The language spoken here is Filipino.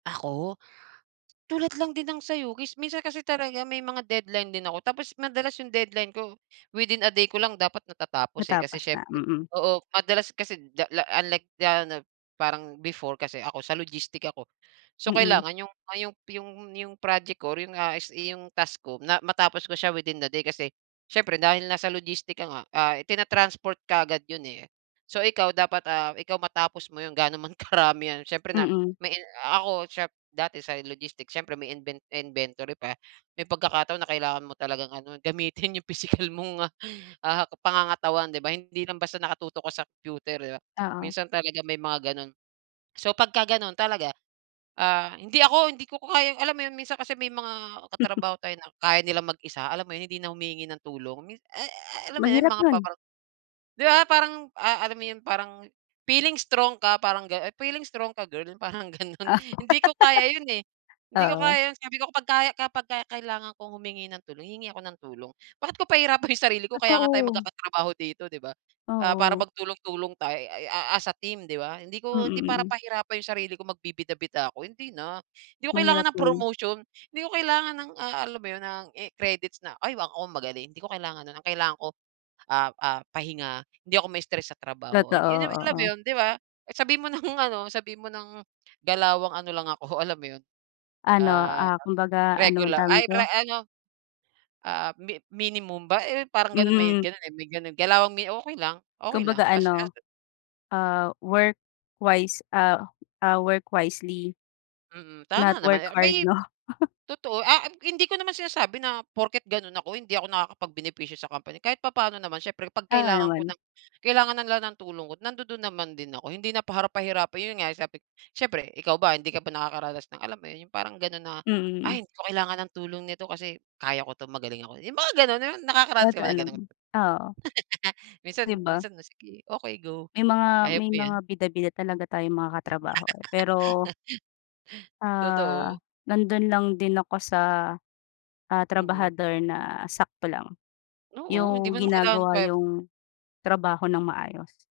Ako? Tulad lang din ng sa'yo mis minsan kasi talaga may mga deadline din ako tapos madalas yung deadline ko, within a day ko lang dapat natatapos eh, kasi Matapos na? siyempre Mm. oo madalas kasi da unlike na no, parang, before kasi ako sa logistics ako. So Mm. kailangan yong ah, yong yong yong project ko or yung, ah, is iyong task ko na matapos ko siya within the day kasi, siyempre dahil nasa logistic ka nga, ah, tinatransport kaagad yun eh. So ikaw dapat, ah, ikaw matapos mo yun gaano man karami yan siyempre nap Mm. na ako dati sa logistics siyempre may inven inventory pa, may pagkakataon na kailangan mo talagang ano, gamitin yung pisikal mong ah, pangangatawan di ba? Hindi lang basta nakatutok ka sa computer, di ba, Oo. minsan talaga may mga ganon. So pagka ganon talaga, ah, hindi ako hindi ko kaya alam mo yun minsan kasi may mga katrabaho tayo na kaya nilang mag-isa alam mo yun hindi na humihingi ng tulong, mins e eh, alam mo yun yung Mahirap mga yun. pa-bar di ba parang, ah, alam mo yun parang feeling strong ka, parang gano feeling strong ka girl? Parang ganun, Ah. hindi ko kaya yun eh. Hindi ko Oo. kaya yun sabi ko pag kaya kapag ka kailangan kong humingi ng tulong hingi ako ng tulong, bakit ko pahihirapan yung sarili ko kaya nga tayo Totoo. magkaka-trabaho dito, di ba? Ah, para Oo. magtulong-tulong tayo ay a as a team di ba? Hindi Mm, ko hindi para mm. pahirapan yung sarili ko magbibida-bida ako hindi na, hindi ko kailangan Mahirap ng yun. promotion, di ko kailangan ng, ah, alam mo yun ng, i credits na ay wa ako magaling hindi ko kailangan non, ang kailangan ko, ah, ah, pahinga hindi ako ma-stress sa trabaho Totoo, yun yun alam mo oo. yun, di ba? Sabihin mo nang ano, sabihin mo ng galawang ano lang ako, alam mo yun? Ano, Ah, ah, kumbaga ano ang regular tawag ay pre dito? ano, ah, mi minimum ba eh, parang ganon may Mm. ganun eh, may ganun galawang mi okey lang okey Kumbaga lang as ano, as ah, work wise, ah, ah, work wisely. Mm, Not tama naman eh workhard may no? totoo ah, hindi ko naman sinasabi na porket ganun ako, hindi ako nakakapag-benepisyo sa company kahit papaano naman siyempre kapag Tama kailangan ko naman. ng kailangan na nila ng tulong ko nandudun naman din ako hindi na para pahirapan yun nga, siyempre ikaw ba hindi ka ba nakakaranas ng, alam mo yun yung parang ganon na, Mm. "Ay hindi ko kailangan ng tulong nito kasi kaya ko ito magaling ako." Yung mga ganun nakakaranas ka ba Totoo ng ganon? naman, oo. Minsan Di ba? minsan, oh sige okey go, May mga kaya may mo mga yan. bida-bida talaga tayong mga ka-trabaho eh pero Totoo. ah, nandun lang din ako sa, ah, Mm. trabahador na sakto lang. Oo, hindi Yung mo kailangan ginagawa pa yung trabaho nang maayos.